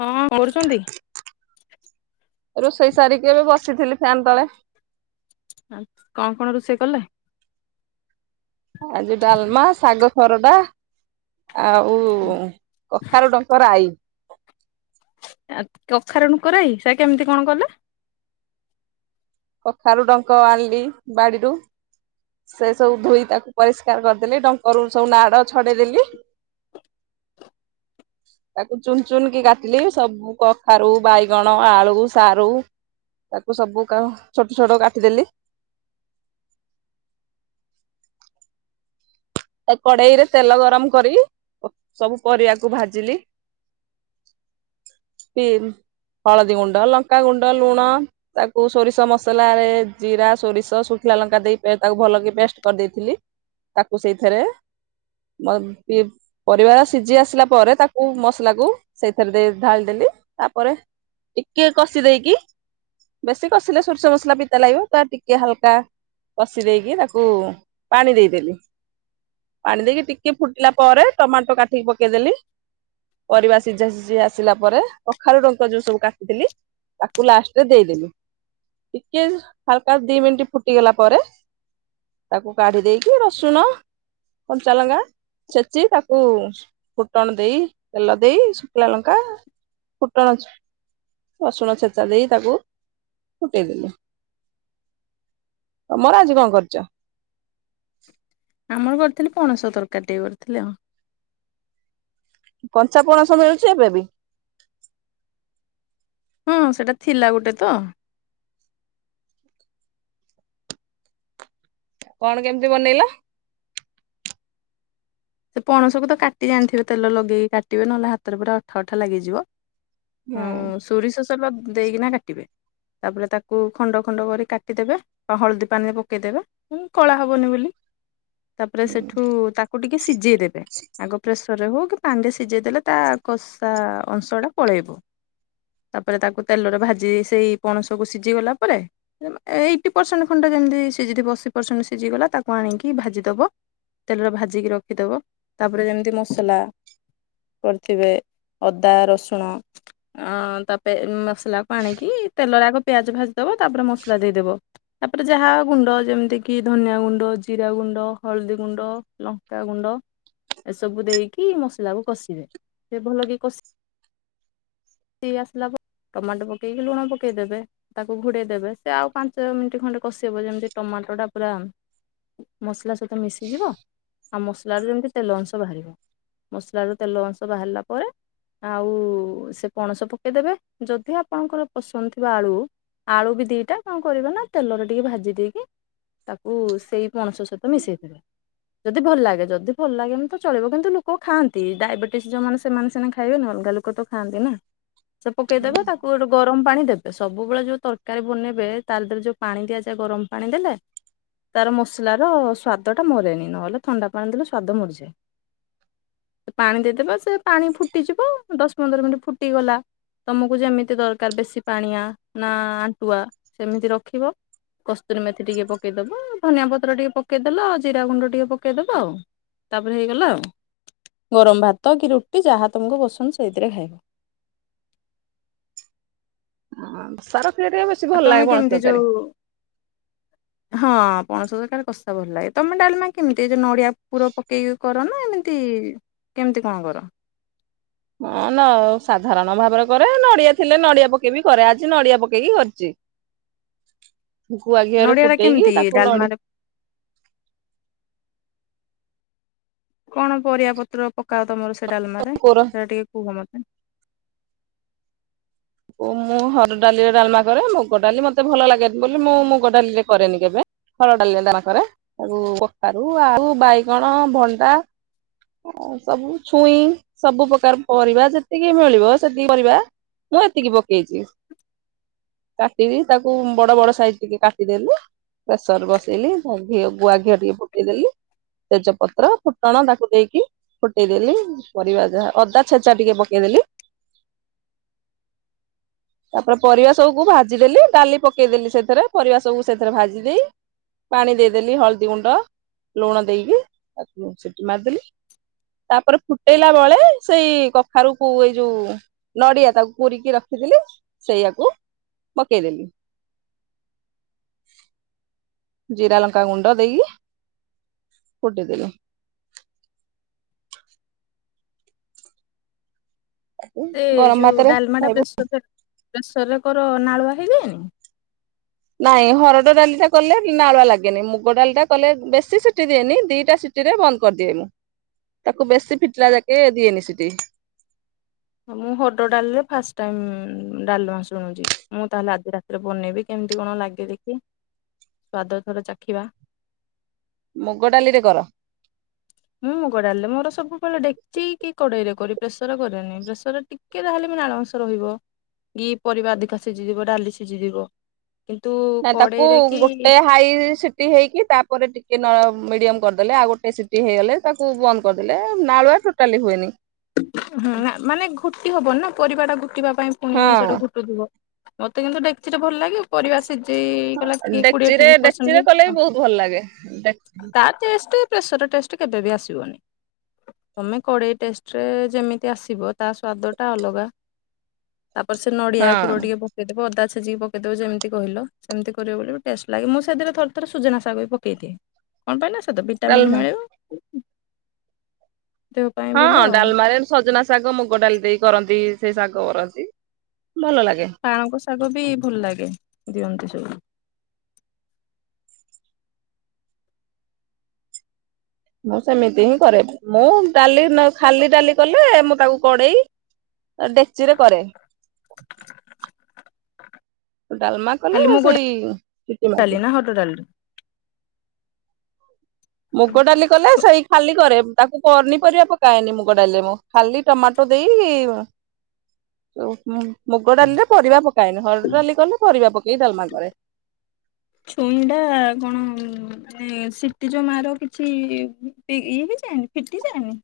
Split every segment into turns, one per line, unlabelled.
ହଁ କରୁଚନ୍ତି।
ରୋଷେଇ ସାରିକି ଏବେ ବସିଥିଲି ଫ୍ୟାନ୍ ତଳେ।
ଆଁ କଣ, କଣ ରୋଷେଇ କଲେ?
ଆଜି ଡାଲମା ଶାଗ ଖରଡ଼ା। ଆଉ କଖାରୁ ଡଙ୍କ ରାଈ।
ଆଉ କଖାରୁ ଡଙ୍କରାଇ ସେରା କେମିତି କଣ କଲେ?
କଖାରୁ ଡଙ୍କ ଆଣିଲି ବାଡିରୁ। ସେ ସବୁ ଧୋଇ ତାକୁ ପରିଷ୍କାର କରିଦେଲି ଡଙ୍କରୁ ସବୁ ନାଡ ଛଡେଇଦେଲି। ତାକୁ ଚୁନ, ଚୁନ କି କାଟିଲି ସବୁ କଖାରୁ, ବାଇଗଣ, ଆଳୁ, ସାରୁ ତାକୁ ସବୁ କାହା ଛୋଟ ଛୋଟ କାଟିଦେଲି। କଡ଼େଇ ରେ ତେଲ ଗରମ କରି ସବୁ ପରିବାକୁ ଭାଜିଲି। ବିମ, ହଳଦିଗୁଣ୍ଡ, ଲଙ୍କାଗୁଣ୍ଡ, ଲୁଣ ତାକୁ ସୋରିଷ ମସଲାରେ ଜିରା ସୋରିଷ ଶୁଖିଲା ଲଙ୍କା ଦେଇ ତାକୁ ଭଲକି ପେଷ୍ଟ କରିଦେଇଥିଲି। ତାକୁ ସେଇଥିରେ ପ ପି ପରିବାରା ସିଝି ଆସିଲା ପରେ ତାକୁ ମସଲା କୁ ସେଇଥିରେ ଦେଇ ଢାଳି ଦେଲି ତାପରେ ଟିକେ କଷି ଦେଇକି। ବେଶୀ କଷିଲେ ସୋରିଷ ମସଲା ପିତା ଲାଗିବ ବା ଟିକେ ହାଲକା କଶି ଦେଇକି ତାକୁ ପାଣି ଦେଇଦେଲି। ପାଣି ଦେଇକି ଟିକେ ଫୁଟିଲା ପରେ ଟମାଟୋ କାଠିକି ପକେଇଦେଲି। ପରିବା ସିଝା ସିଝି ଆସିଲା ପରେ କଖାରୁ ଡ଼ଙ୍କ ଯୋଉ ସବୁ କାଟିଥିଲି ତାକୁ ଲାଷ୍ଟରେ ଦେଇଦେଲି। ଟିକେ ହାଲକା ଦି ମିନିଟ ଫୁଟିଗଲା ପରେ ତାକୁ କାଢି ଦେଇକି ରସୁଣ କଞ୍ଚାଲଙ୍ଗା ଛେଚି ତାକୁ ଫୁଟଣ ଦେଇ ତେଲ ଦେଇ ଶୁଖିଲା ଲଙ୍କା [unintelligible] ରସୁଣ ଛେଚା ଦେଇ ତାକୁ ଫୁଟେଇଦେଲି। ତମର ଆଜି କଣ କରିଚ।
ଆମର କରିଥିଲି ପଣସ ତରକାରୀ ଟିକେ କରିଥିଲେ ଆଉ।
କଞ୍ଚାପଣସ ମିଳୁଛି ଏବେ ବି?
ହଁ ସେଇଟା ଥିଲା ଗୋଟେ ତ।
କଣ କେମିତି ବନେଇଲ।
ସେ ପଣସକୁ ତ କାଟି ଜାଣିଥିବେ ତେଲ ଲଗେଇକି କାଟିବେ ନହେଲେ ହାତରେ ପୁରା ଅଠା, ଅଠା ଲାଗିଯିବ। ହଁ
ହୁଁ।
ସୋରିଷ ସଲ ଦଦେଇକିନା କାଟିବେ ତାପରେ ତାକୁ ଖଣ୍ଡ ଖଣ୍ଡ କରି କାଟିଦେବେ ବା ହଳଦୀ ପାଣିରେ ପକେଇଦେବେ ଉଁ କଳା ହବନି ବୋଲି ତାପରେ ସେଠୁ ତାକୁ ଟିକେ ସିଜେଇ ଦେବେ ଆଗ ପ୍ରେସରରେ ହଉ କି ପାଣିରେ ସିଜେଇ ଦେଲେ ତା କଷା ଅଂଶଟା ପଳେଇବ। ତାପରେ ତାକୁ ତେଲରେ ଭାଜି ସେଇ ପଣସକୁ ସିଜିଗଲା ପରେ ଜମା ଏଇଟି ପରସେଣ୍ଟ ଖଣ୍ଡେ ଯେମିତି ସିଜିଥିବ ଅଶୀ ପରସେଣ୍ଟ ସିଝିଗଲା ତାକୁ ଆଣିକି ଭାଜିଦବ। ତେଲରେ ଭାଜିକି ରଖିଦବ ତାପରେ ଯେମିତି ମସଲା କରିଥିବେ ଅଦା, ରସୁଣ ଅଁ ତାପେ ମସଲାକୁ ଆଣିକି ତେଲରେ ଆଗ ପିଆଜ ଭାଜିଦବ ତାପରେ ମସଲା ଦେଇଦବ। ତାପରେ ଯାହା ଗୁଣ୍ଡ ଯେମିତି କିି ଧନିଆ ଗୁଣ୍ଡ, ଜିରା ଗୁଣ୍ଡ, ହଳଦୀ ଗୁଣ୍ଡ, ଲ ଙ୍କା ଗୁଣ୍ଡ ଏସବୁ ଦେଇକି ମସଲା କୁ କଷିବେ ସେ ଭଲ କି କ ଷି ଆସିଲା ପ ଟମାଟ ପକେଇକି ଲୁଣ ପକେଇ ଦେବେ। ତାକୁ ଘୋଡେଇ ଦେବେ ସେ ଆଉ ପାଞ୍ଚ ମିନିଟ୍ ଖଣ୍ଡେ କଷିବ ଯେମିତି ଟମାଟର ଟା ପୁରା ମସଲା ସହିତ ମିଶିଯିବ ଆଉ ମସଲାରୁ ଯେମିତି ତେଲ ଅଂଶ ବାହାରିବ ମସଲାରୁ ତେଲ ଅଂଶ ବାହାରିଲା ପରେ ଆଉ ସେ ପଣସ ପକେଇଦେବେ ଯଦି ଆପଣଙ୍କର ପସନ୍ଦ ଥିବ ଆଳୁ ଆଳୁ ବି ଦିଟା କଁ କରିବନା ତେଲରେ ଟିକେ ଭାଜି ଦେଇକି ତାକୁ ସେଇ ପଣସ ସହିତ ମିଶେଇଦେବେ। ଯଦି ଭଲ ଲାଗେ ଯଦି ଭଲ ଲାଗେ ଏମତ ଚଳିବ କିନ୍ତୁ ଲୋକ ଖାଆନ୍ତି ଡାଇବେଟିସ୍ ଯଉମାନେ ସେମାନେ ସିନା ଖାଇବେନି ଅଲଗା ଲୋକ ତ ଖଥାନ୍ତି ନା ସେ ପକେଇଦବା ତା କୁ ଗୋଟେ ଗରମ ପାଣି ଦେବେ ସବୁବେଳେ ଯୋଉ ତରକାରୀ ବନେଇବେ ତାରି ଦେହରେ ଯୋଉ ପାଣି ଦିଆଯାଏ ଗରମ ପାଣି ଦେଲେ ତାର ମସଲାର ସ୍ଵାଦ ଟା ମରେନି ନହେଲେ ଥଣ୍ଡା ପାଣି ଦେଲେ ସ୍ଵାଦ ମରିଯାଏ। ପାଣି ଦେଇଦବା ସେ ପାଣି ଫୁଟିଯିବ ଦଶ ପନ୍ଦର ମିନିଟ ଫୁଟିଗଲା। ତମକୁ ଯେମିତି ଦରକାର ବେଶୀ ପାଣିଆ ନା ଆଣ୍ଟୁଆ ସେମିତି ରଖିବ। କସ୍ତୁରୀ ମେଥି ଟିକେ ପକେଇଦବ ଧନିଆ ପତ୍ର ଟିକେ ପକେଇଦେଲ ଜିରା ଗୁଣ୍ଡ ଟିକେ ପକେଇଦବ ଆଉ ତାପରେ ହେଇଗଲା ଆଉ। ଗରମ ଭାତ କି ରୁଟି ଯାହା ତୁମକୁ ପସନ୍ଦ ସେଇଥିରେ ଖାଇବ।
ହଁ [unintelligible] ବେଶୀ
ଆଉ
ଭଲ
ତମେ
ଲାଗେ ପଣସ
କେମିତି
ତରକାରୀ।
ଯୋଉ ହଁ ପଣସ ତରକାରୀ କଷା ଭଲ ଲାଗେ ତମେ ଡାଲମା କେମିତି ଏ ଯୋ ନଡିଆ ପୁର ପ କେହି କର ନା ଏମିତି କେମିତି କଁ କର?
ହଁ ଲ ସାଧାରଣ ଭାବରେ କରେ ନଡିଆ ଥିଲେ ନଡିଆ ପକେଇବି କରେ ଆଜି ନଡିଆ ପକେଇକି କରିଚି। ଗୁଆ ଘିଅରେ
ନଡିଆ ଟା କେମିତି
ଫୁଟେଇକି ତାକୁ ନଡି
ଡାଲମାରେ କଣ ପରିବା ପତ୍ର ପକାଅ ତମର ସେ ଡାଲମାରେ
କୋର
ସେରା ଟିକେ କୁହ ମ
ଓ ମୁଁ ହରଡ ଡାଲି ରେ ଡାଲମା କରେ ମୁଗ ଡାଲି ମତେ ଭଲ ଲାଗେନି ବୋଲି ମୁଁ ମୁଗ ଡାଲିରେ କରେନି କେବେ। ହରଡ ଡାଲିରେ ଡାଲମା କରେ ଆଉ କଖାରୁ, ଆଳୁ, ବାଇଗଣ, ଭଣ୍ଡା ଓ ସବୁ ଛୁଇଁ ସବୁ ପ୍ରକାର ପରିବା ଯେତିକି ମିଳିବ ସେତିକି ପରିବା ମୁଁ ଏତିକି ପକେଇଚି। କାଟିବି ତାକୁ ବଡ ବଡ ସାଇଜ ଟିକେ କାଟିଦେଲି ପ୍ରେସର ବସେଇଲି ଘ ଘିଅ ଗୁଆ ଘିଅ ଟିକେ ପୁଟେଇଦେଲି। ତେଜପତ୍ର, ଫୁଟଣ ଦାକୁ ଦେଇ ଫୁଟେଇଦେଲି ପରିବା ଯାହା ଅଦା ଛେଚା ଟିକେ ପକେଇଦେଲି। ତାପରେ ପରିବା ସବୁକୁ ଭାଜିଦେଲି ଡାଲି ପକେଇଦେଲି ସେଥେରେ ପରିବା ସବୁ ସେଥେରେ ଭାଜି ଦେଇ ପାଣି ଦେଇଦେଲି ହଳଦୀ ଗୁଣ୍ଡ, ଲୁଣ ଦେଇକି ତାକୁ ସିଟି ମାରିଦେଲି। ତାପରେ ଫୁଟେଇଲା ବଳେ ସେଇ କଖାରୁ କୁ ଏଇ ଯୋଉ ନଡିଆ ତାକୁ କୋରିକି ରଖିଥିଲି ସେଇଆାକୁ ପକେଇଦେଲି। ଜିରା ଲଙ୍କା ଗୁଣ୍ଡ ଦେଇକି ଫୁଟିଦେଲୁ।
ସେ
ଗରମ
ଯୋଉ
ଭାତରେ
ଡ଼ାଲମା ଟା
ଖାଇବୁ
ପ୍ରେସରରେ ପ୍ରେସରରେ କର ନାଳୁଆ ହେଇଯାଏନି?
ନାଇଁ ହରଡ଼ ଡ଼ାଲି ଟା କଲେ ନାଳୁଆ ଲାଗେନି, ମୁଗ ଡ଼ାଲି ଟା କଲେ ବେଶୀ ସିଟି ଦିଏନି ଦିଟା ସି ଟିରେ ବନ୍ଦ କରିଦିଏ ମୁଁ। ତାକୁ ବେଶୀ ଫିଟିଲା ଯାକେ ଦିଏନି ସିଟି।
ମୁଁ ହରଡ଼ ଡ଼ାଲିରେ ଫାଷ୍ଟ ଟାଇମ୍ ଡ଼ାଲମା ଶୁଣୁଛି। ମୁଁ ତାହେଲେ ଆଜି ରାତିରେ ବନେଇବି କେମିତି କଣ ଲାଗେ ଦେଖିଇ। ସ୍ଵାଦ ଏଥର ଚାଖିବା।
ମୁଗ ଡ଼ାଲିରେ କର?
ମୁଁ ମୁଗ ଡ଼ାଲି ରେ ମୋର ସବୁବେଳେ ଡେକଚି କି କଡ଼େଇ ରେ କରେ। ପ୍ରେସର କରେନି ପ୍ରେସରରେ ଟିକେ ଯାହେଲେ ବି ନାଳ ଅଂଶ ରହିବ କି ପରିବା ଅଧିକା ସିଝି ଯିବ ଡ଼ାଲି ସିଝି ଯିବ। କିନ୍ତୁ
ନାଇଁ ତାକୁ
କଡ଼େଇ ରେ କି
ଗୋଟେ ହାଇ ସିଟି ହେଇକି ତାପରେ ଟିକେ ନ ମିଡ଼ିୟମ କରିଦେଲେ ଆଉ ଗୋଟେ ସିଟି ହେଇଗଲେ ତାକୁ ବନ୍ଦ କରିଦେଲେ ନାଳୁଆ ଟୋଟାଲି ହୁଏନି।
ହୁଁ ନା ମାନେ ଘୁଟି ହବନି ନା ପରିବା ଟା ଘୁଟିବା ପାଇଁ ପୁଣି ସେଠୁ
ହଁ
ଘୁଟୁଥିବ। ମୋତେ କିନ୍ତୁ ଡେକଚିରେ ଭଲ ଲାଗେ। ପରିବା ସିଝେଇ ଗଲା କିଏ କୋଡ଼ିଏ
ଡେକ୍ଚିରେ
ତିରିଶ୍
ଡେକ୍ଚିରେ
ପରସେଣ୍ଟରେ
କଲେ
ଆଉ।
ବି ବହୁତ ଭଲ ଲାଗେ।
ତା ଟେଷ୍ଟ ପ୍ରେସରରେ ଟେଷ୍ଟ କେବେ ବି ଆସିବନି। ତମେ କଡ଼େଇ ଟେଷ୍ଟରେ ଯେମିତି ଆସିବ ତା ସ୍ଵାଦ ଟା ଅଲଗା, ତାପରେ ସେ
ହଁ
ନଡ଼ିଆ କୁର ଟିକେ ପକେ ଇ ଦେବ ଅଦା ଛେିଚିକି ପକେଇବ ଯେମିତି କହିଲ ସେମିତି କରିବ ବୋଲି ବି ଟେଷ୍ଟ ଲାଗେଁ, ମୁଁ ସେଦିରେ ଥରେ ଥରେ ସୁଜନା ଶାଗ ବି ପ କେଇ ଦିଏ, କଣ ପାଇଁନା ସେଥୁ ଭିଟାମିନ୍
ଡାଲମା
ମିଳିବ। ଦେହ ପାଇଁ
ହଁ
ଭଲ ଆଉ।
ଡାଲମାରେ ସଜନା ଶାଗ ମୁଗ ଡ଼ାଲି ଦେଇ କରନ୍ତି ସେଇ ଶାଗ କରନ୍ତି ଭଲ ଲାଗେ।
ପାଳଙ୍ଗ ଶାଗ ବି ଭଲ ଲାଗେ ଦିଅନ୍ତି ସବୁ।
ମୁଁ ସେମିତି ହିଁ କରେ, ମୁଁ ଡ଼ାଲି ନ ଖାଲି ଡ଼ାଲି କଲେ ମୁଁ ତାକୁ କଡ଼େଇ ଡେକ୍ଚିରେ କରେ। ଡ଼ାଲମା କଲେ
ଖାଲି ମୁଗ
ସେଇ ସିଟି
ଡାଲି
ମାରିଦିଏ।
ହରଡ଼ ଡାଲି।
ମୁଗ ଡାଲି କଲେ ସେଇ ଖାଲି କରେ ବାକୁ ପନିପରିବା ପକାଏନି ମୁଗ ଡ଼ାଲି ରେ ମୁଁ ଖାଲି ଟମାଟୋ ଦେଇ [inaudible] ଯୋଉ ଉଁ ମୁଗ ଡ଼ାଲି ରେ ପରିବା ପକାଏନି ହରଡ଼ ଡାଲି କଲେ ପରିବା ପକେଇ ଡାଲମା କରେ। [inaudible]
ଛୁଇଁ ଟା କଣ ଉଁ ଏଁ ସିଟି ଯୋଉ ମାର କିଛି ଫି ଇଏ ହେଇଯାଏନି ଫିଟିଯାଏନି?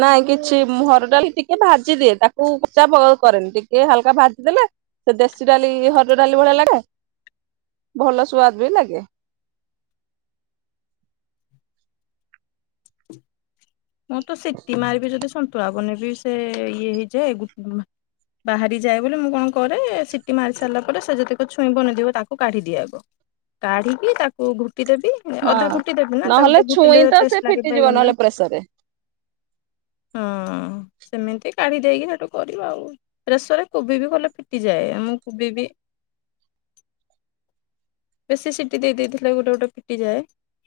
ନାଇଁ କିଛି ମୁଁ ହରଡ଼ ଡ଼ାଲି ଟିକେ ଭାଜିଦିଏ ତାକୁ କଚା ପ କରେନି ଟିକେ ହାଲକା ଭାଜିଦେଲେ ସେ ଦେଶୀ ଡ଼ାଲି ହରଡ଼ ଡାଲି ଭଳିଆ ଲାଗେ, ଭଲ ସୁଆଦ ବି ଲାଗେ।
ମୁଁ ତ ସିଟି ମାରିବି ଯଦି ସନ୍ତୁଳା ବନେଇବି ସେ ଇଏ ହେଇଯାଏ। ଗୁ ବାହାରି ଯାଏ ବୋଲି ମୁଁ କଣ କରେ ସିଟି ମାରି ସାରିଲା ପରେ ସେ ଯେତିକ ଛୁଇଁ ବନିଥିବ ତାକୁ କାଢ଼ି ଦିଏ ଆଗ। କାଢ଼ିକି ତାକୁ ଘୁଟି ଦେବି ଅଧା
ହଁ।
ଘୁଟି ଦେବି ନା ତାକୁ ଟିକେ ଘୁଟିଲେ ଟେଷ୍ଟ ଲାଗେ ବାଇଗଣ ଟା।
ଏସରେ।
ହଁ ସେମିତି କାଢ଼ି ଦେଇକି ସେଠୁ କରିବ ଆଉ। ପ୍ରସରରେ କୋବି ବି କଲେ ଫିଟିଯାଏ ଆମ କୋବି ବି ବେଶୀ ସିଟି ଦେଇ ଦେଇଥିଲେ ଗୋଟେ ଗୋଟେ ଫିଟିଯାଏ।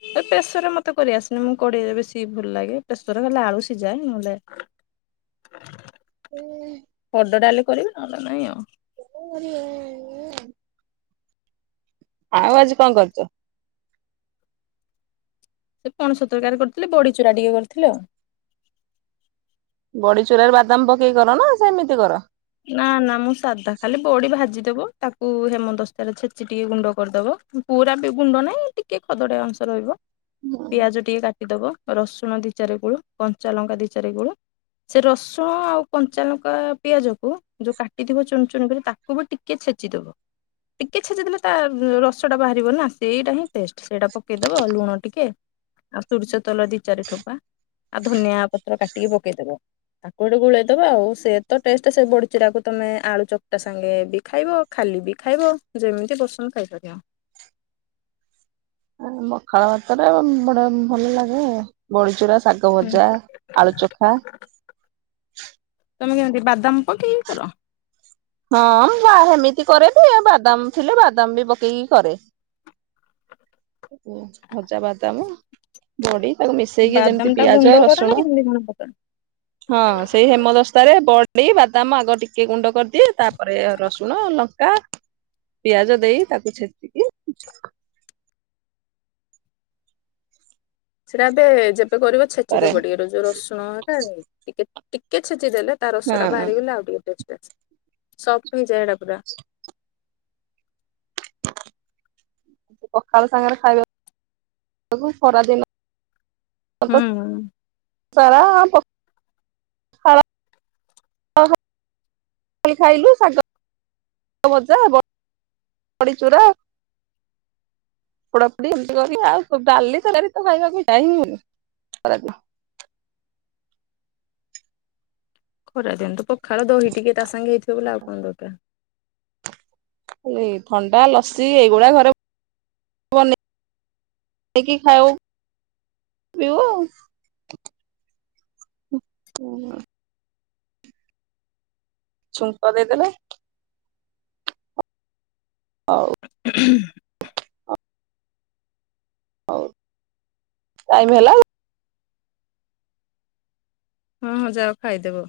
ଏ ପ୍ରେସରରେ ମତେ କରି ଆସେନି ମୁଁ କଡ଼େଇରେ ବେଶୀ ଭଲ ଲାଗେ ପ୍ରେସରରେ ଖାଲି ଆଳୁ ସିଝାଏ ନହେଲେ
ହୁଁ।
ପୋଡ଼ ଡାଲି କରିବି ନହେଲେ ନାଇଁ ଆଉ।
ମୋରିଆ ଆଉ ଆଜି କଣ କରୁଛ?
ସେ ପଣସ ତରକାରୀ କରିଥିଲି ବଡି ଚୁରା ଟିକେ କରିଥିଲେ ଆଉ।
ବଡି ଚୁରାରେ ବାଦାମ ପକେଇ କର ନା ସେମିତି କର?
ନା ନା ମୁଁ ସାଧା ଖାଲି ବଡି ଭାଜିଦବ ତାକୁ ହେମ ଦସ୍ତାରେ ଛେଚି ଟିକେ ଗୁଣ୍ଡ କରିଦବ ପୁରା ବି ଗୁଣ୍ଡ ନାହିଁ ଟିକେ ଖଦଡା ଅଂଶ ରହିବ। ପିଆଜ ଟିକେ କାଟିଦବ ରସୁଣ ଦି ଚାରି ଗୋଳୁ କଞ୍ଚାଲଙ୍କା ଦି ଚାରି ଗୁଳୁ ସେ ରସୁଣ ଆଉ କଞ୍ଚା ଲଙ୍କା ପିଆଜକୁ ଯୋଉ କାଟିଥିବ ଚୁନ ଚୁନ କରି ତାକୁ ବି ଟିକେ ଛେଚିଦବ। ଟିକେ ସେ ଛେଡ଼ଦେଲେ ତା ରସ ଟା ବାହାରିବ ନା ସେଇଟା ହିଁ ଟେଷ୍ଟ। ସେଇଟା ପକେଇଦବ ଲୁଣ ଟିକେ ଆଉ ସୋରିଷ ତେଲ ଦି ଚାରି ଠୋପା ଆଉ ଧନିଆ ପତ୍ର କାଟିକି ପକେଇଦବ। ତାକୁ ଗୋଟେ ଗୋଳେଇଦବା ଆଉ ସେ ତ ଟେଷ୍ଟ। ତ ସେ ବଡ଼ି ଚୁରାକୁ ତୁମେ ଆଳୁ ଚକଟା ସାଙ୍ଗେ ବି ଖାଇବ ଖାଲି ବି ଖାଇବ ଯେମିତି ପସନ୍ଦ ଖାଇପାରିବ।
ଆ ପଖାଳ ଭାତରେ ବଡେ ଭଲ ଲାଗେ ଆଉ। ବଳିଚୁରା ଶାଗ
ହୁଁ
ଭଜା ଆଳୁ ଚଖା
ତମେ କେମିତି ବାଦାମ ପକେଇକି କର?
ହଁ ବା ସେମିତି କରେ ବି ବାଦାମ ଥିଲେ ବାଦାମ ବି ପକେଇକି କରେ। ଓ ଭଜା ବାଦାମ ବଡି ତାକୁ ମିଶେଇକି ଯେମିତି
ବାଦାମ ଟା
ପିଆଜ
ଗୁଣ୍ଡ କର ନା
ରସୁଣ
କେମିତି କଣ ପକା?
ହଁ ସେଇ ହେମଦସ୍ତାରେ ବଡି ବାଦାମ ଆଗ ଟିକେ ଗୁଣ୍ଡ କରିଦ ଅନ୍ତି। ତାପରେ ରସୁଣ ଲଙ୍କା ପିଆଜ ଦେଇ ତାକୁ ଛେଚିକି
ସେଟା ଏବେ ଯେବେ କରିବ
କରେ
ଛେଚିଦବ ଟିକେ ର ଯୋଉ ରସୁଣ ହେ ଟିକେ ଟିକେ ଛେଚି ଦେଲେ ତା ରସ ଟା
ହଁ
ବାହାରିଗଲା ଆଉ ଟିକେ ଟେଷ୍ଟ ଆସିବ। ସଫ୍ଟ ହେଇଯାଏ ଏଇଟା ପୁରା।
ପଖାଳ ସାଙ୍ଗରେ ଖାଇବାକୁ ଖରା ଦିନ [unintelligible]
ହୁଁ
ସାରା। [unintelligible] ଖାଇଲୁ ଶାଗ ଶାଗ ଭଜା ବଡି -ଚୁରା ପୋଡାପୁଡ଼ି ଏମିତି କର ଆଉ ଡାଲି ତରକରି ଖାଇବାକୁ ଇଛାହିଁ ହଉନି ଖରାଦିନେ।
ଖରା ଦିଅନ୍ତୁ ପଖାଳ ଦହି ଟିକେ ତା ସାଙ୍ଗେ ହେଇଥିବ ବେଲେ ଆଉ କଣ ଦରକାର।
ଖାଲି ଥଣ୍ଡା ଲସି ଏଇଗୁଡା ଘରେ କୁହନି ଦେଇକି -ଖାଇବ- ପିଉ ଆଉ। ହୁଁ। ଛୁଙ୍କ ଦେଇଦେବେ ହଉ।
ହଁ [inaudible]
ହଉ। ଟାଇମ ହେଲାଉ
ହଁ ହଁ ଯାହା ଖାଇଦବ?